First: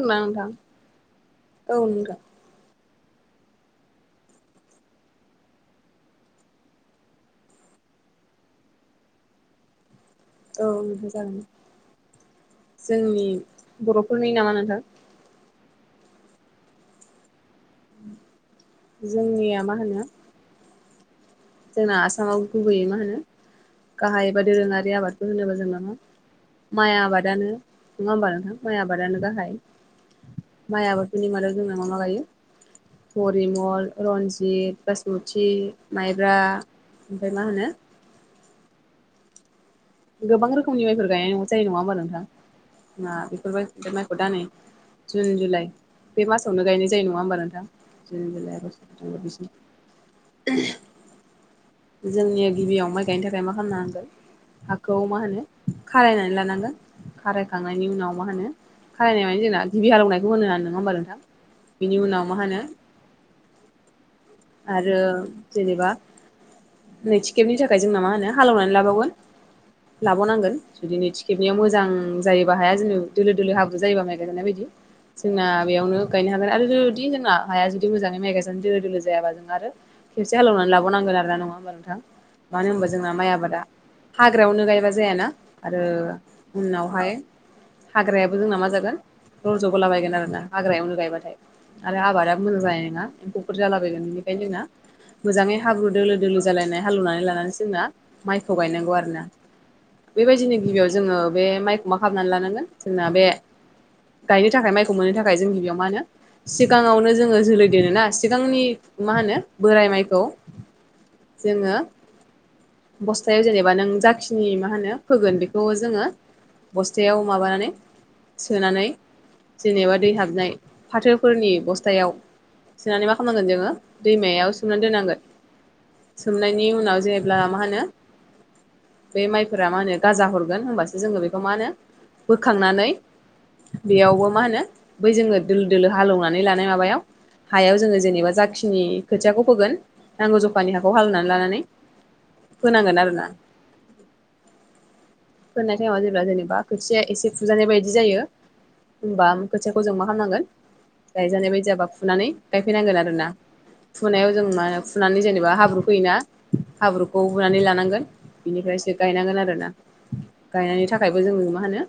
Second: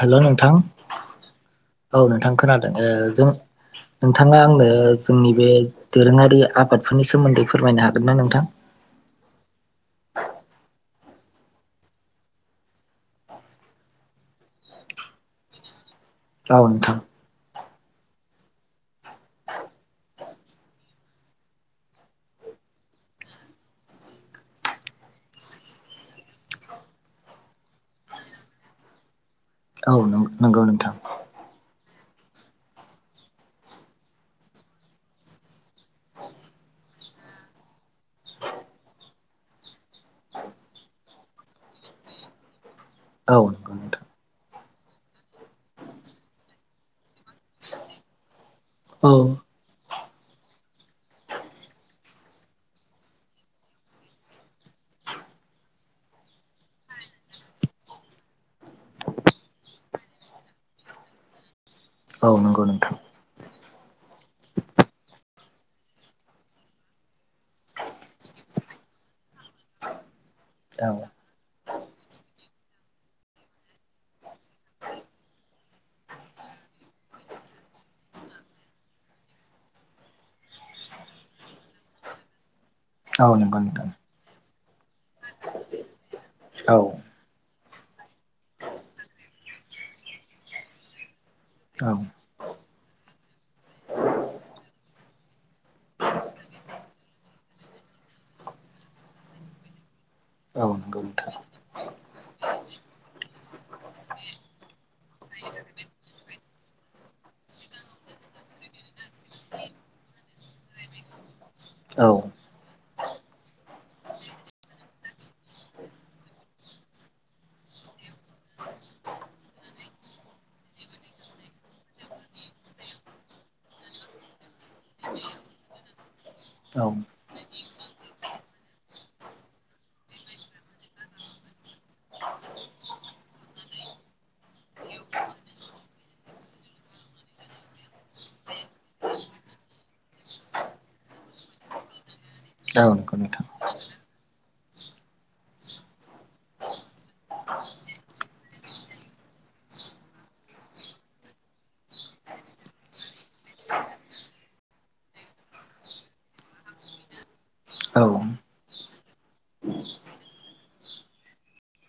हेल' नोंथां औ नोंथां खोनादों ओ जों नोंथाङा आंनो जोंनि बे दोरोङारि आबादफोरनि सोमोन्दै फोरमायनो हागोन ना नोंथां? औ बे जागोन जोंनि बर'फोरनि नामा नोंथां? औ नोंथां जोंनिया मा होनो जोंना आसामाव गुबैयै मा होनो गाहाय एबा दोरोङारि आबादखौ होनोबा जोंना मा माइ आबादानो नङा होमबा नोंथां माइ आबादानो गाहाय औ नंगौ नोंथां बिनि मादाव जोंना मा मा गायो हरिमल, रन्जित, बासमुति खुमब्रा ओमफ्राय मा होनो गोबां रोखोमनि माइफोर गायनाय जायो नङा होमबा नोंथां ना औ नंगौ नोंथां बेफोरबाय दा नै जुन -जुलाइ बे मासावनो गायनाय जायो नङा होमबा नोंथां। जुन जुलाइ आ [inaudible] जोंनिया गिबियाव माइ गायनो थाखाय मा खालामनो हांगोन हाखौ मा होनो खारायनानै लानांगोन। खारायखांनायनि उनाव मा होनो खारायनाय माने जोंना गिबि हालौवनायखौ होनो हा नङा होमबा नोंथां। बिनि उनाव औ मा होनो नंगौ नोंथां आरो जेनेबा नैथि खेबनि थाखाय जोंना मा होनो हालेवनानै लाबावगोन। लाबावनांगोन औ जुदि नैथि खेबैाव मोजां जायोबा हाया जेन' दोलो -दोलो हाब्रु जायोबा माइ गायजानाय बायदि जोंना बेयावनो गायनो हागोन आरो जुदि जोंना हाया जुदि मोजाङै माइ गायजानो दोलो -दोलो खेबसे हालौवनानै लाबां नांगोन आरो नंया होमबाथ नोंथां। मानो होमबा जोंना औ माइ नंगौ आबादा नोंथां हाग्रायावनो गायबा जायाना आरो औ उनावहाय हाग्रायाबो जोंना मा जागोन रज बोलाबायगोन आरो ना हाग्रायावनो गायबाथाय औ आरो आबादा मोजां जानाय नङा एम्फौफोर जालाबायगोन बेनिखायनो जोंना मोजाङै हाब्रु दोलो दोलो जालायनाय हालवनानै लानानै जोंना माइखौ गायनांगौ आरोना। बेबायदिनो औ गिबियाव नंगौ जोङो नोंथां बे माइखौ मा खालामनानै लानांगोन जोंना बे गायनो थाखाय माइखौ मोननो थाखाय जोंनि बेयाव मा होनो सिगाङावनो जोङो जोलै दोनोना सिगांनि मा होनो बोराय माइखौ जोङो औ बस्थायाव जेनेबा नों जाखिनि मा होनो फोगोन बेखौ जोङो बस्थायाव माबानानै सोनानै जेनेबा दै हाबनाय फाथोफोरनि बस्थायाव सनानै मा खालामनांगोन जोङो दैमायाव सोमनानै दोननांगोन सोमनायनि औ उनाव जेब्ला मा होनो बे माइफोरा मा होनो गाजा हरगोन होनबासो जोङो बेखौ मा होनो बोखांनानै बेयावबो मा होनो बै जोङो दोलो दोलो हालेवनानै लानाय माबायाव हायाव जोङो जेनेबा जाखिनि खोथियाखौ फोगोन नांगौ जखानि हाखौ हालवनानै लानानै होनांगोन आरो नंगौ ना। नोंथां औ फोननाय टाइमाव जेब्ला जेनेबा खोथिया एसे फुजानाय बायदि जायो होमबा खोथियाखौ जों मा खालामनांगोन गायजानाय बायदियाबा फुनानै गायफैनांगोन आरोना। फुनायाव जों मा होनो फुनानै जेनेबा हाब्रु फैयोना हाब्रुखौ हुनानै लानांगोन औ बिनिफ्रायसो गायनांगोन आरोना गायनायनि थाखायबो जोङो मा होनो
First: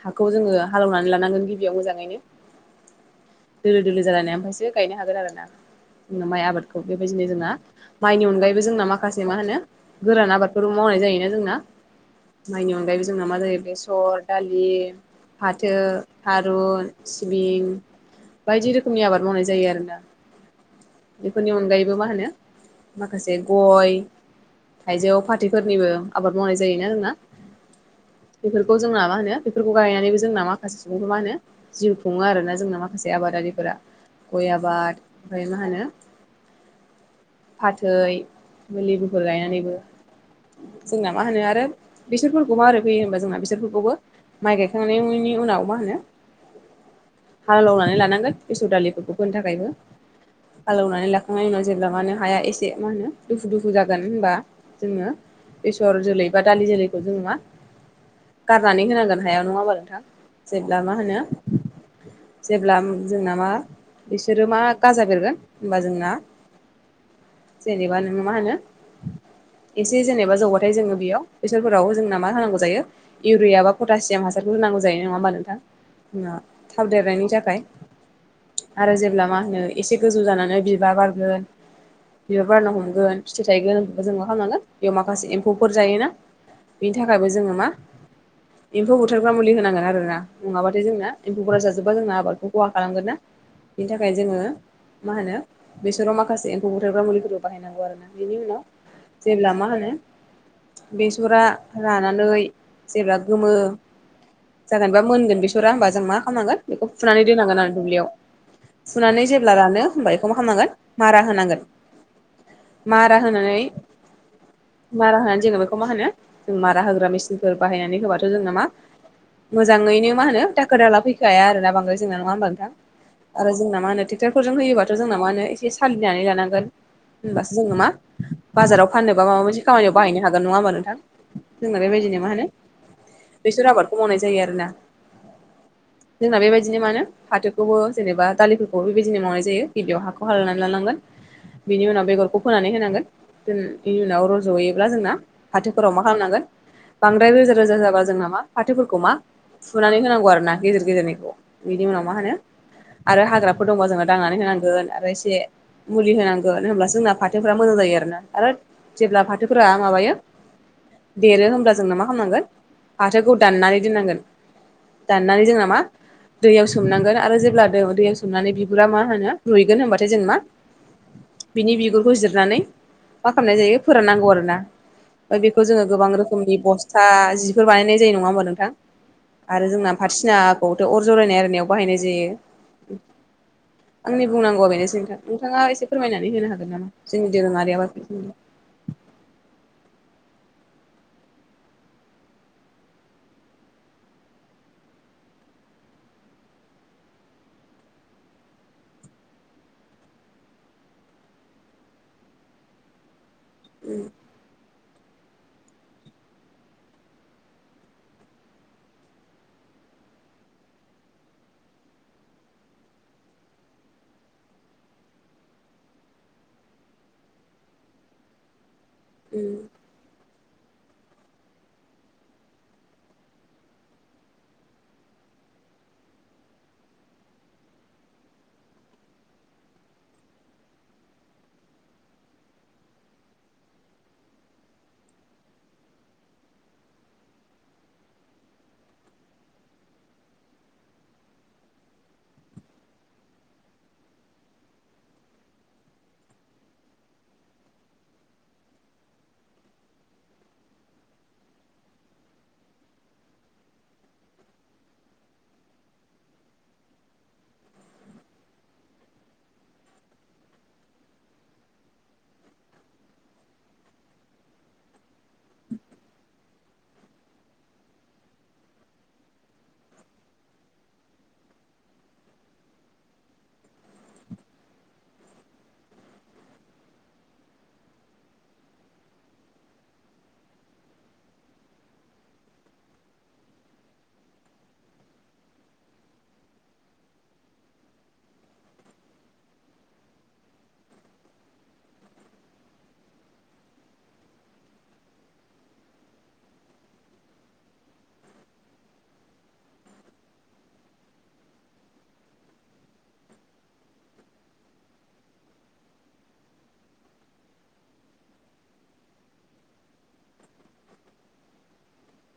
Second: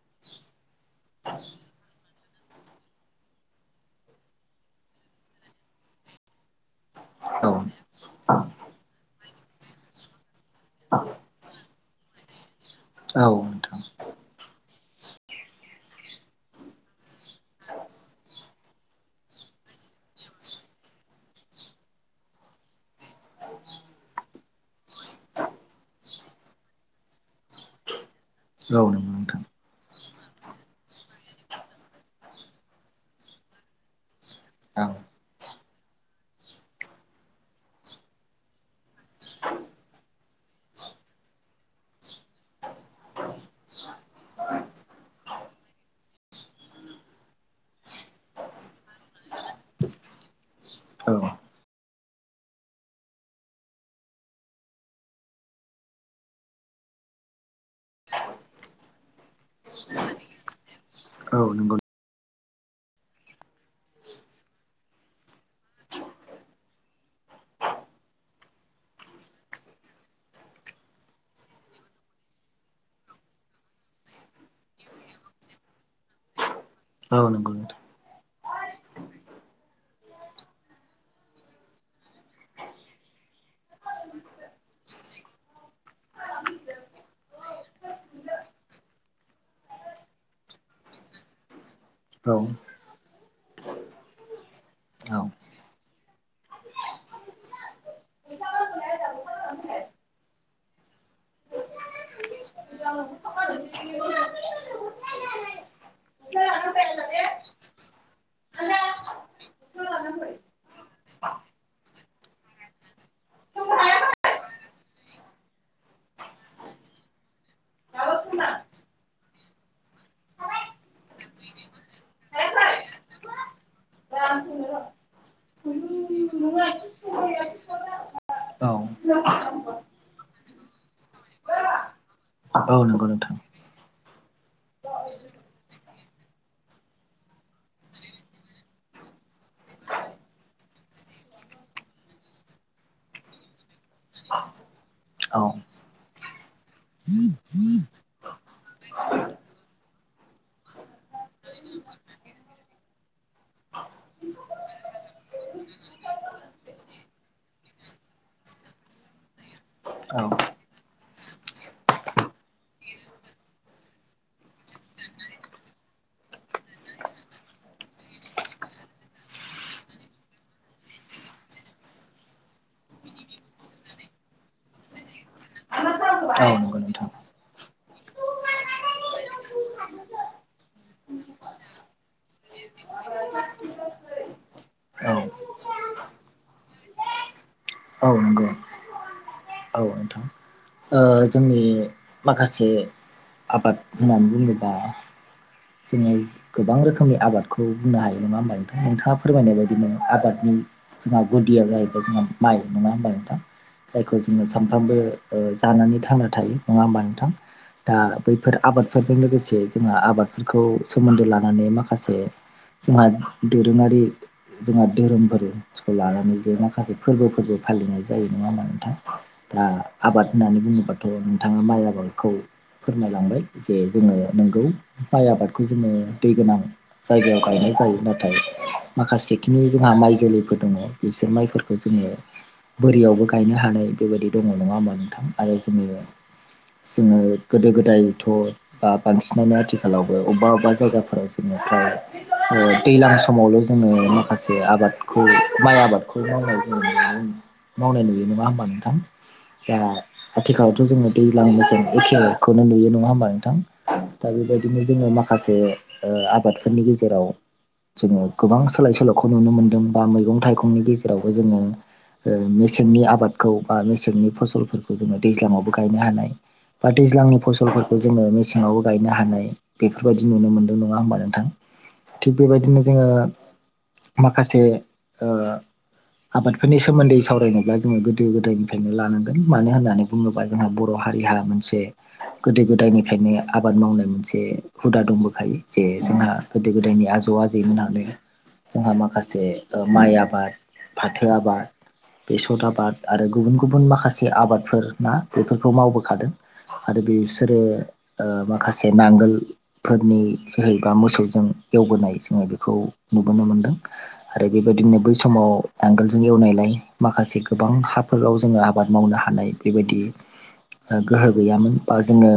हाखौ जोङो हालेवनानै लानांगोन गिबियाव मोजाङैनो दोलो दोलो जालानाय ओमफ्रायसो गायनो हागोन आरोोना जोंना माइ आबादखौ बेबायदिनो जोंना औ माइनि अनगायैबो जोंना माखासे मा होनो गोरान आबादफोरखौ मावनाय जायोना जोंना माइनि अनगायैबो जोंना नोंथां मा जायो औ बेसर, दालि, फाथो, थारुन, सिबिं बायदि रोखोमनि आबाद मावनाय जायो आरोना। बेफोरनि अनगायैबो मा होनो माखासे गय हाइजौआव, फाथैफोरनिबो आबाद मावनाय जायोना जोंना बेफोरखौ नंगौ जोंना मा होनो नोंथां बेफोरखौ गायनानैबो जोंना माखासे सुबुंखौ मा होनो जिउ खुङो आरो ना जोंना माखासे आबादारिफोरा गय औ आबाद ओमफ्राय मा होनो फाथै [unintelligible] गायनानैबो जोंना मा होनो आरो बेसरफोरखौबो माबोरै फैयो होनबा जोंना बेसरफोरखौबो माइ गायखांनायनि नि उनाव मा होनो हालेवनानै लानांगोन बे सर दालिखौ। फोनो थाखायबो। हालौनानै औ लाखांनायनि उनाव जेब्ला माहोनो हाया एसे मा होनो दुफु दुफु जागोन होनबा जोङो बेसर जोलै बा दालि जोलैखौ जोङो मा गारनानै होनांगोन हायाव नङा होमबा नोंथां जेब्ला मा होनो औ नंगौ जेब्ला जोंना मा बिसोरो मा गाजा बेरगोन होनोमबा जोंना जेनेबा नोङो मा होनो एसे जेनेबा जौबाथाय जोङो बेयाव बेसरफोराव जोंना मा होनांगौ जायो इउरिया बा पटासियाम हासारखौ होन होनांगौ जायो नङा होमबा नोंथां ओ थाब औ देरनायनि नंगौ थाखाय। नोंथां आरो जेब्ला मा होनो एसे गोजौ जानानै बिबार बारगोन बिबार बारना हमगोन फिथाइ थायगोन जों मा खालामनांगोन बेयाव माखासे एम्फौफोर जायोना बिनि थाखायबो जोङो मा एम्फौ बुथारग्रा मुलि होनांगोन आरो ना नङाबाथाय जोंना एम्फौफोरा जाजोबा जोंना औ आबादखौ खहा खालामगोन ना। बिनि थाखाय जोङो मा होनो बेसराव माखासे एम्फौ बुथारग्रा मुलिफोरबो बाहायनांगौ आरो ना बेनि उनाव जेब्ला माहोनो बेसरा रानानै जेब्ला गोमो जागोन बा मोनगोन बेसरा होनोमबा जों मा खालामनांगोन बेखौ फुनानै दोननांगोन आरो दुब्लियाव। फुनानै जेब्ला रानो होमबा बेखौ मा खालामनांगोन मारा होनांगोन। मारा होनानै मारा होनानै जोङो बेखौ मा होनो जों मारा होग्रा मेसिनफोर बाहायनानै होबाथ' जोंना मा मोजाङैनो मा होनो दाखोर दाला फैखाया आरो ना बांद्राय जोंना नङा होमबा नोंथां। आरो जोंना मा होनो ट्रेक्ट'रफोरजों होयोबाथ' जोंना मा होनो एसे सालिनानै लानांगोन। होनबासो जोङो मा औ बाजाराव फाननोबा माबा मोनसे खामानियाव बाहायनो हागोन नङा होमबा नोंथां? जोंना बेबायदिनो मा होनो औ औ नंगौ नोंथां बेसर आबादखौ मावनाय जायो आरोना जोंना बेबायदिनो मानो फाथोखौबो जेनेबा दालिफोरखौ बेबायदिनो मावनाय जायो गिबियाव हाखौ हालौनानै लानांगोन। बिनि उनाव बेगरखौ फोनानै होनांगोन। जों बिनि उनाव रज'हयोब्ला जोंना औ फाथोफोराव मा खालामनांगोन बांद्राय रोजा रोजा जाबा जों नामा फाथोफोरखौ मा फुनानै होनांगौ आरो ना गेजेर गेजेरनिखौ बिनि उनाव मा होनो आरो हाग्राफोर दंबा जोङो दांनानै होनांगोन आरो एसे मुलि होनांगोन होनब्लासो जोंना फाथोफोरा मोजां जायो आरोना आरो जेब्ला फाथोफोरा माबायो देरो होमब्ला जोंना मा खालामनांगोन फाथोखौ दाननानै दोननांगोन। दाननानै जोंना मा दैयाव सोमनांगोन आरोे जे ब्ला दैयाव सोमनानै बिबुरा मा होनो रुइगोन होनबाथाय जेनेबा बिनि बिगुरखौ जिरनानै मा खालामनाय जायो फोराननांगौ आर ना। ओमफ्राय बेखौ जोङो औ गोबां रोखोमनि नंगौ नोंथां बस्था जिफोर बानायनाय जायो। नङा होमबा नोंथां? आरो जोंना फाथिसिनाखौथ' अर जरायनाय आरिनायाव बाहायनाय जायो। [inaudible] आंनि बुंनांगौआ बेनोसै औ नोंथां नोंथाङा एसे फोरमायनानै होनो हागोन नामा जोंनि दोरोङारियाबा औ नंगौ औ नोंथां। ओ जोंनि माखासे आबाद होननानै बुङोब्ला जोङो गोबां रोखोमनि आबादखौ बुंनो हायो नङा होमा नोंथां नोंथाङा फोरमायनाय बायदिनो आबादनि जोंहा गुदिया जाहैबाय जोंहा माइ नङा होनबा नोंथां जायखौ जोङो सानफ्रामबो ओ जानानै थांना थायो नङा होमबा नोंथां। दा बैफोर आबादफोरजों लोगोसे जोंहा आबादफोरखौ सोमोन्दो लानानै माखासे जोंहा दोरोङारि जोंहा धोरोमफोरखौ लानानै जे माखासे फोरबोफोरबो फालिनाय जायो नङा म नोंथा। दा आबाद होननानै बुङोबाथ' नोंथाङा माइ आबादखौ फोरमायलांबाय जे जोङो नोंगौ माइ आबादखौ जोङो दै गोनां। जायगायाव गायनाय जायो नाथाय माखासेखिनि जोंहा माइ जोलैफोर दङ बिसोर माइफोरखौ जोङो बोरियावबो गायनो हानाय बेबायदि दङ नङा होमबा नोंथां आरो जोङो जोङो गोदो गोदायथ' बा बांसिनानो आथिखालावबो अबेबा अबेबा जायगाफोराव जोंङो फ दैज्लां समावल' जोङो माखासे आबादखौ माइ आबादखौ मावनाय ज मावनाय नुयो नङा होमबा नोंथां। दा आथिखालावथ' जोंङो दैज्लां मोजां एखखौनो नुयो नङा होमबा नोंथां। दा बेबायदिनो जोङो माखासे आबादफोरनि गेजेराव जोङो गोबां सोलाय सोल'खौ नुनो मोनदों बा मैगं थाइगंनि गेजेरावबो जोङो मेसेंनि आबादखौ बा मेसेंनि फसलफोरखौ जोङो दैज्लाङावबो गायनो हानाय बा दैज्लांनि फसलफोरखौ जोङो मेसेङावबो गायनो हानाय बेफोरबायदि नुनो मोनदों नङा होमबा नोंथां थिग बेबायदिनो जोङो माखासे ओ आबादफोरनि सोमोन्दै सरायनोब्ला जोङो गोदो गोदायनिफ्रायनो लानो मानो होननानै बुङोबा जोंहा बर' हारिहा मोनसे गोदो गोदायनिफ्रायनो आबाद मावनाय मोनसे हुदा दंबोखायो जे जोंहा गोदो गोदायनि आजौ आजैमोन आ जोंहा माखासे माइ आबाद फाथो आबाद बेसर आबाद आरो गुबुन गुबुन माखासे आबादफोर ना बेफोरखौ मावबोखादों। आरो बेसोरो माखासे नांगोल फोरनि जोहै बा मोसौजों एवबोनाय जोङो बेखौ नुबोनो मोनदों। आरो बेबायदिनो बै समाव नांगोलजों एवनायलाय माखासे गोबां हाफोराव जोङो आबाद मावनो हानाय बेबायदि गोहो गैयामोन बा जोङो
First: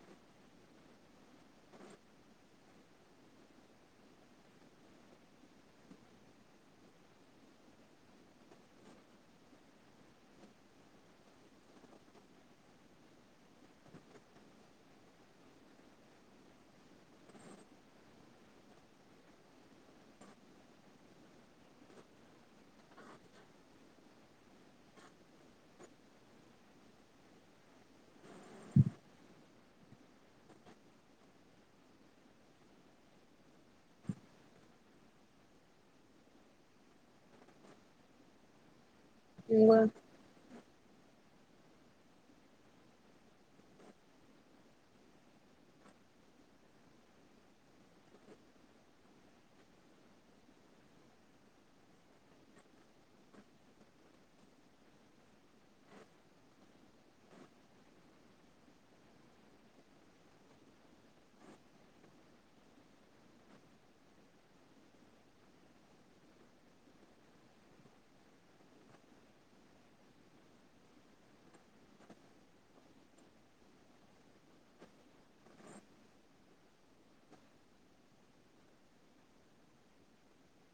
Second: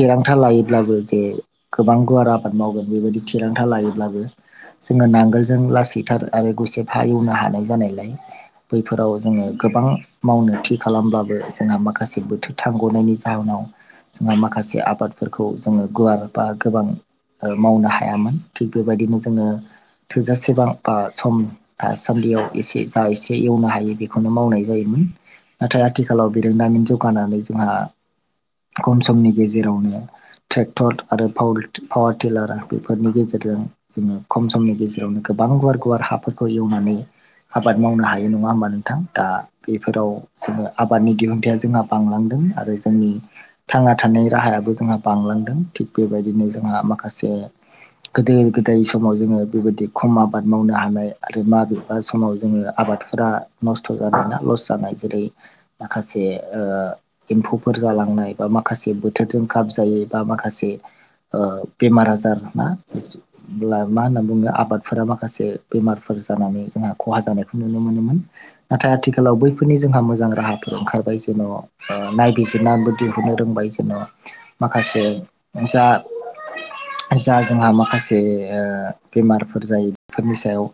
थिरांथा लायोब्लाबो जे गोबां गुवार आबाद मावगोन बेबायदि थिरांथा लायोब्लाबो जोङो नांगोलजों लासैथार आरो गुसेफा एवनो हानाय जानायलाय बैफोराव जोङो गोबां मावनो थिग खालामबाबो जोंहा माखासे बोथोर थांगनायनि जाहोनाव जोंहा माखासे आबादफोरखौ जोङो गुवार बा गोबां मावनो हायामोन थिग बेबायदिनो जोङो थोजासेबां बा सम दा सान्दियाव एसे जा एसे एवनो हायो बेखौनो मावनाय जायोमोन। नाथाय आथिखालाव बिरोंदामिन जौगानानै जोंहा खम समनि गेजेरावनो ट्रेक्टर आरो पावार टिलार बेफोरनि गेजेरजों जोङो खम समनि गेजेरावनो गोबां गुवार गुवार हाफोरखौ एवनानै आबाद मावनो हायो नङा होमबा नोंथां दा सोमोन्दै बेफोराव जोङो आबादनि दिहुनथाइा जोंहा बांलांदों आरो जोंनि थांना थानायनि राहायाबो जोंहा बांलांदों थिग बेबायदिनो जोंहा माखासे गोदो गोदाय समाव जोङो बेबायदि खम आबाद मावनो हानाय आरो माबेबा समाव जोङो आबाद फोर नस्थ' जानाय ना लस जानाय जेरै माखासे एम्फौफोर जालांनाय बा माखासे बोथोरजों खाब जाय बा माखासे बेमार आजार ना एसे ब्ला मा होनना बुङो आबादफोरा माखासे बेमारफोर जानानै जोंहा खहा जानायखौ नुनो मोनोमोन। नाथाय आथिखालाव बैफोरनि जोंहा मोजां मोजां राहाफोर ओंखारबाय जेन' नायबिजिरनानैबो दिहुननो रोंबाय जेन' माखासे जा जा जोंहा माखासे बेमारफोर जायो बेफोरनि सायाव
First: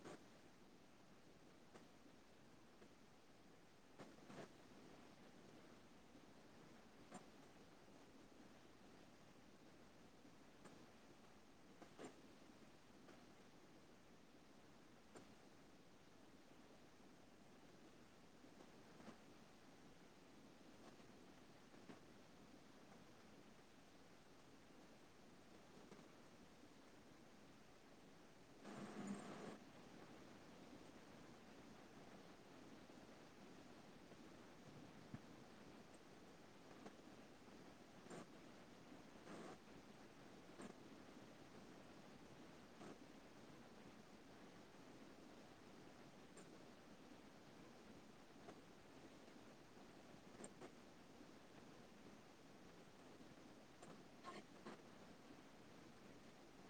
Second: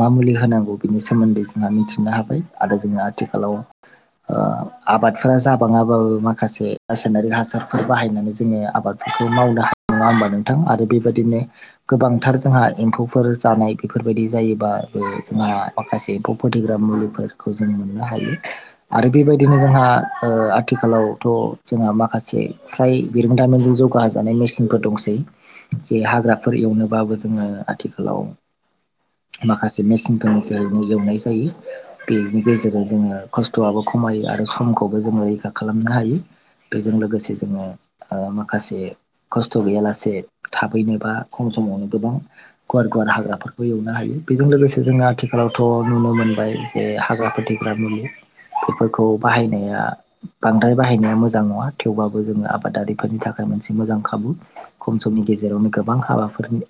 मा मुलि होनांगौ बेनि सोमोन्दै जोंहा मिथिनो हाबाय आरो जोङो आथिखालाव ओ आबादफोरा जाबाङाबाबो माखासे रासायनारि हासारफोर बाहायनानै जोङो आबाद बो मावनो हानाय नङा होमबा नोंथां आरो बेबायदिनो गोबांथार जोंहा एम्फौफोर जानाय बेफोरबायदि जायोबबो जोंहा माखासे एम्फौ फोथैग्रा मुलिफोरखौ जों मोननो हायो। आरो बेबायदिनो जोंहा ओ आथिखालावथ' जोंहा माखासे फ्राय बिरोंदामिनजों जौगा होजानाय मेसिनफोर दंसै। जे हाग्राफोर एवनोबाबो जोङो आथिखालाव माखासे मेसिनफोरनि जोहैनो एवनाय जायो बेनि गेजेरजों जोङो खस्थ'आबो खमायो आरो समखौबो जोङो रैखा खालामनो हायो बेजों लोगोसे जोङो ओ माखासे खस्थ' गैयालासे थाबैनो बा खम समावनो गोबां गुवार गुवार हाग्राफोरखौ एवनो हायो। बेजों लोगोसे जोङो आथिखालावथ' नुनो मोनबाय जे हाग्रा फोथैग्रा मुलि बेफोरखौ बाहायनाया बांद्राय बाहायनाया मोजां नङा, थेवब्लााबो जोङो आबादारिफोरनि थाखाय मोनसे मोजां खाबु। खम समनि गेजेरावनो गोबां हाबाफोरनि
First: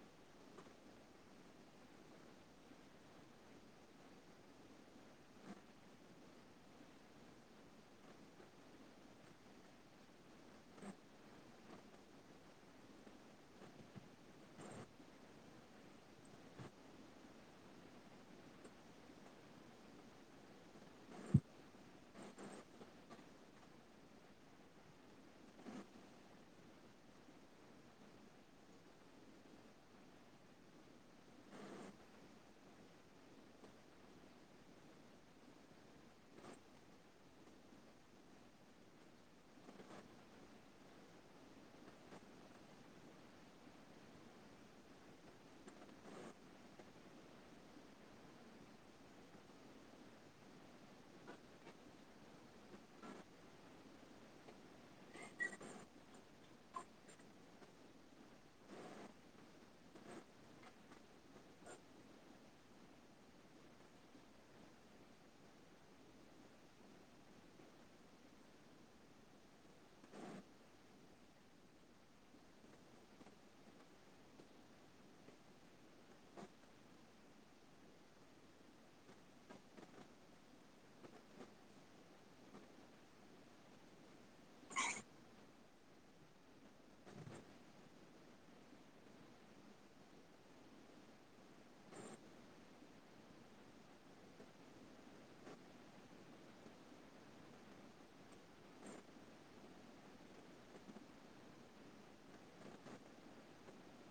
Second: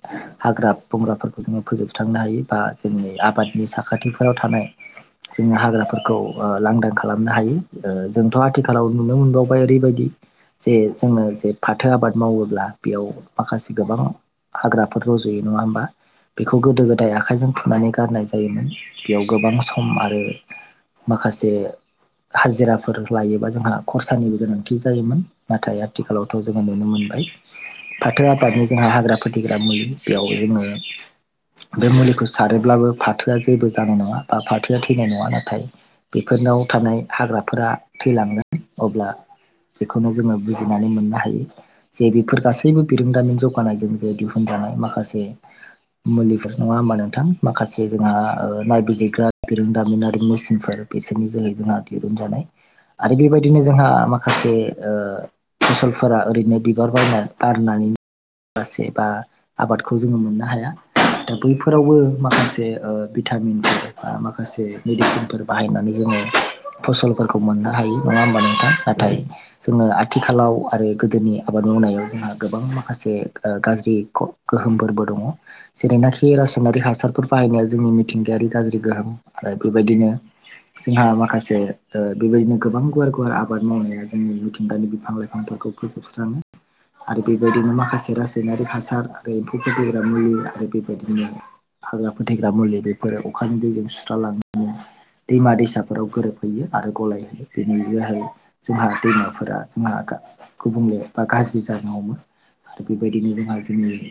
हाग्रा बंग्राफोरखौ जोङो फोजोबस्रांनो हायो बा जोंनि आबादनि साखाथिफोराव थानाय जोङो हाग्राफोरखौ ओ लांदां खालामनो हायो ओ जोंथ' आथिखालाव नुनो मोनबावबाय ओरैबायदि जे जोंनो जे फाथो आबाद मावोब्ला बेयाव माखासे गोबां हाग्राफोर रज'यो नङा होमबा? बेखौ गोदो गोदाय आखाइजों फुनानै गारनाय जायोमोन बेयाव गोबां सम आरो माखासे हाजिराफोर लायोबा जोंहा खरसानिबो गोनांथि जायोमोन। नाथाय आथिखालावथ' जोङो नुनो मोनबाय फाथो आबादनि जोंहा हाग्रा फोथिग्रा मुलि, बेयाव जोङो बे मुलिखौ सारोब्लाबो फाथोआ जेबो जानाय नङा बा फाथोआ थैनाय नङा नाथाय बेफोरनाव थानाय हाग्राफोरा थैलांगोन अब्ला बेखौनो जोङो बुजिनानै मोननो हायो। जे बेफोर गासैबो बिरोंदामिन जौगानायजों जे दिहुनजानाय माखासे मुलिफोर नङा हबा नोंथां, माखासे जोंहा नायबिजिरग्रा बिरोंदामिनारि मुस बिफोर बिसोरनि जोहै जोंहा दिरुन जानाय, आरो बेबायदिनो जोंहा माखासे ओ फसलफोरा ओरैनो बिबार बारना बारनानै बारसे बा आबादखौ जोङो मोननो हाया। दा बैफोरावबो माखासे ओ भिटामिनफोर बा माखासे मेडिसिनफोर बाहायनानै जोङो फसलफोरखौ मोननो हायो नङा होमबा नोंथां? नाथाय जोङो आथिखालाव आरो गोदोनि आबाद मावनायाव जोंहा गोबां माखासे ओ गाज्रि गोहोमफोरबो दङ। जेरैनाखि रासायनारि हासारफोर बाहायनाया जोंनि मिथिंगायारि गाज्रि गोहोम आरो बेबायदिनो जोंहा माखासे ओ बेबायदिनो गोबां गुवार गुवार आबाद मावनाया जोंनि मिथिंगानि बिफां लाइफांफोरखौ फोजोबस्राङो। आरो बेबायदिनो माखासे रासायनारि हासार आरो एम्फौ फोदैग्रा मुलि आरो बेबायदिनो हाग्रा फोथैग्रा मुलि बेफोर अखानि दैजों सुस्रालांनानै दैमा दैसाफोराव गोरोबहैयो आरो गलायहयो बेनि जोहै जोंहा दैमाफोरा जोंहा गुबुंले बा गाज्रि जानो हमो। आरो बेबायदिनो जोंहा जोंनि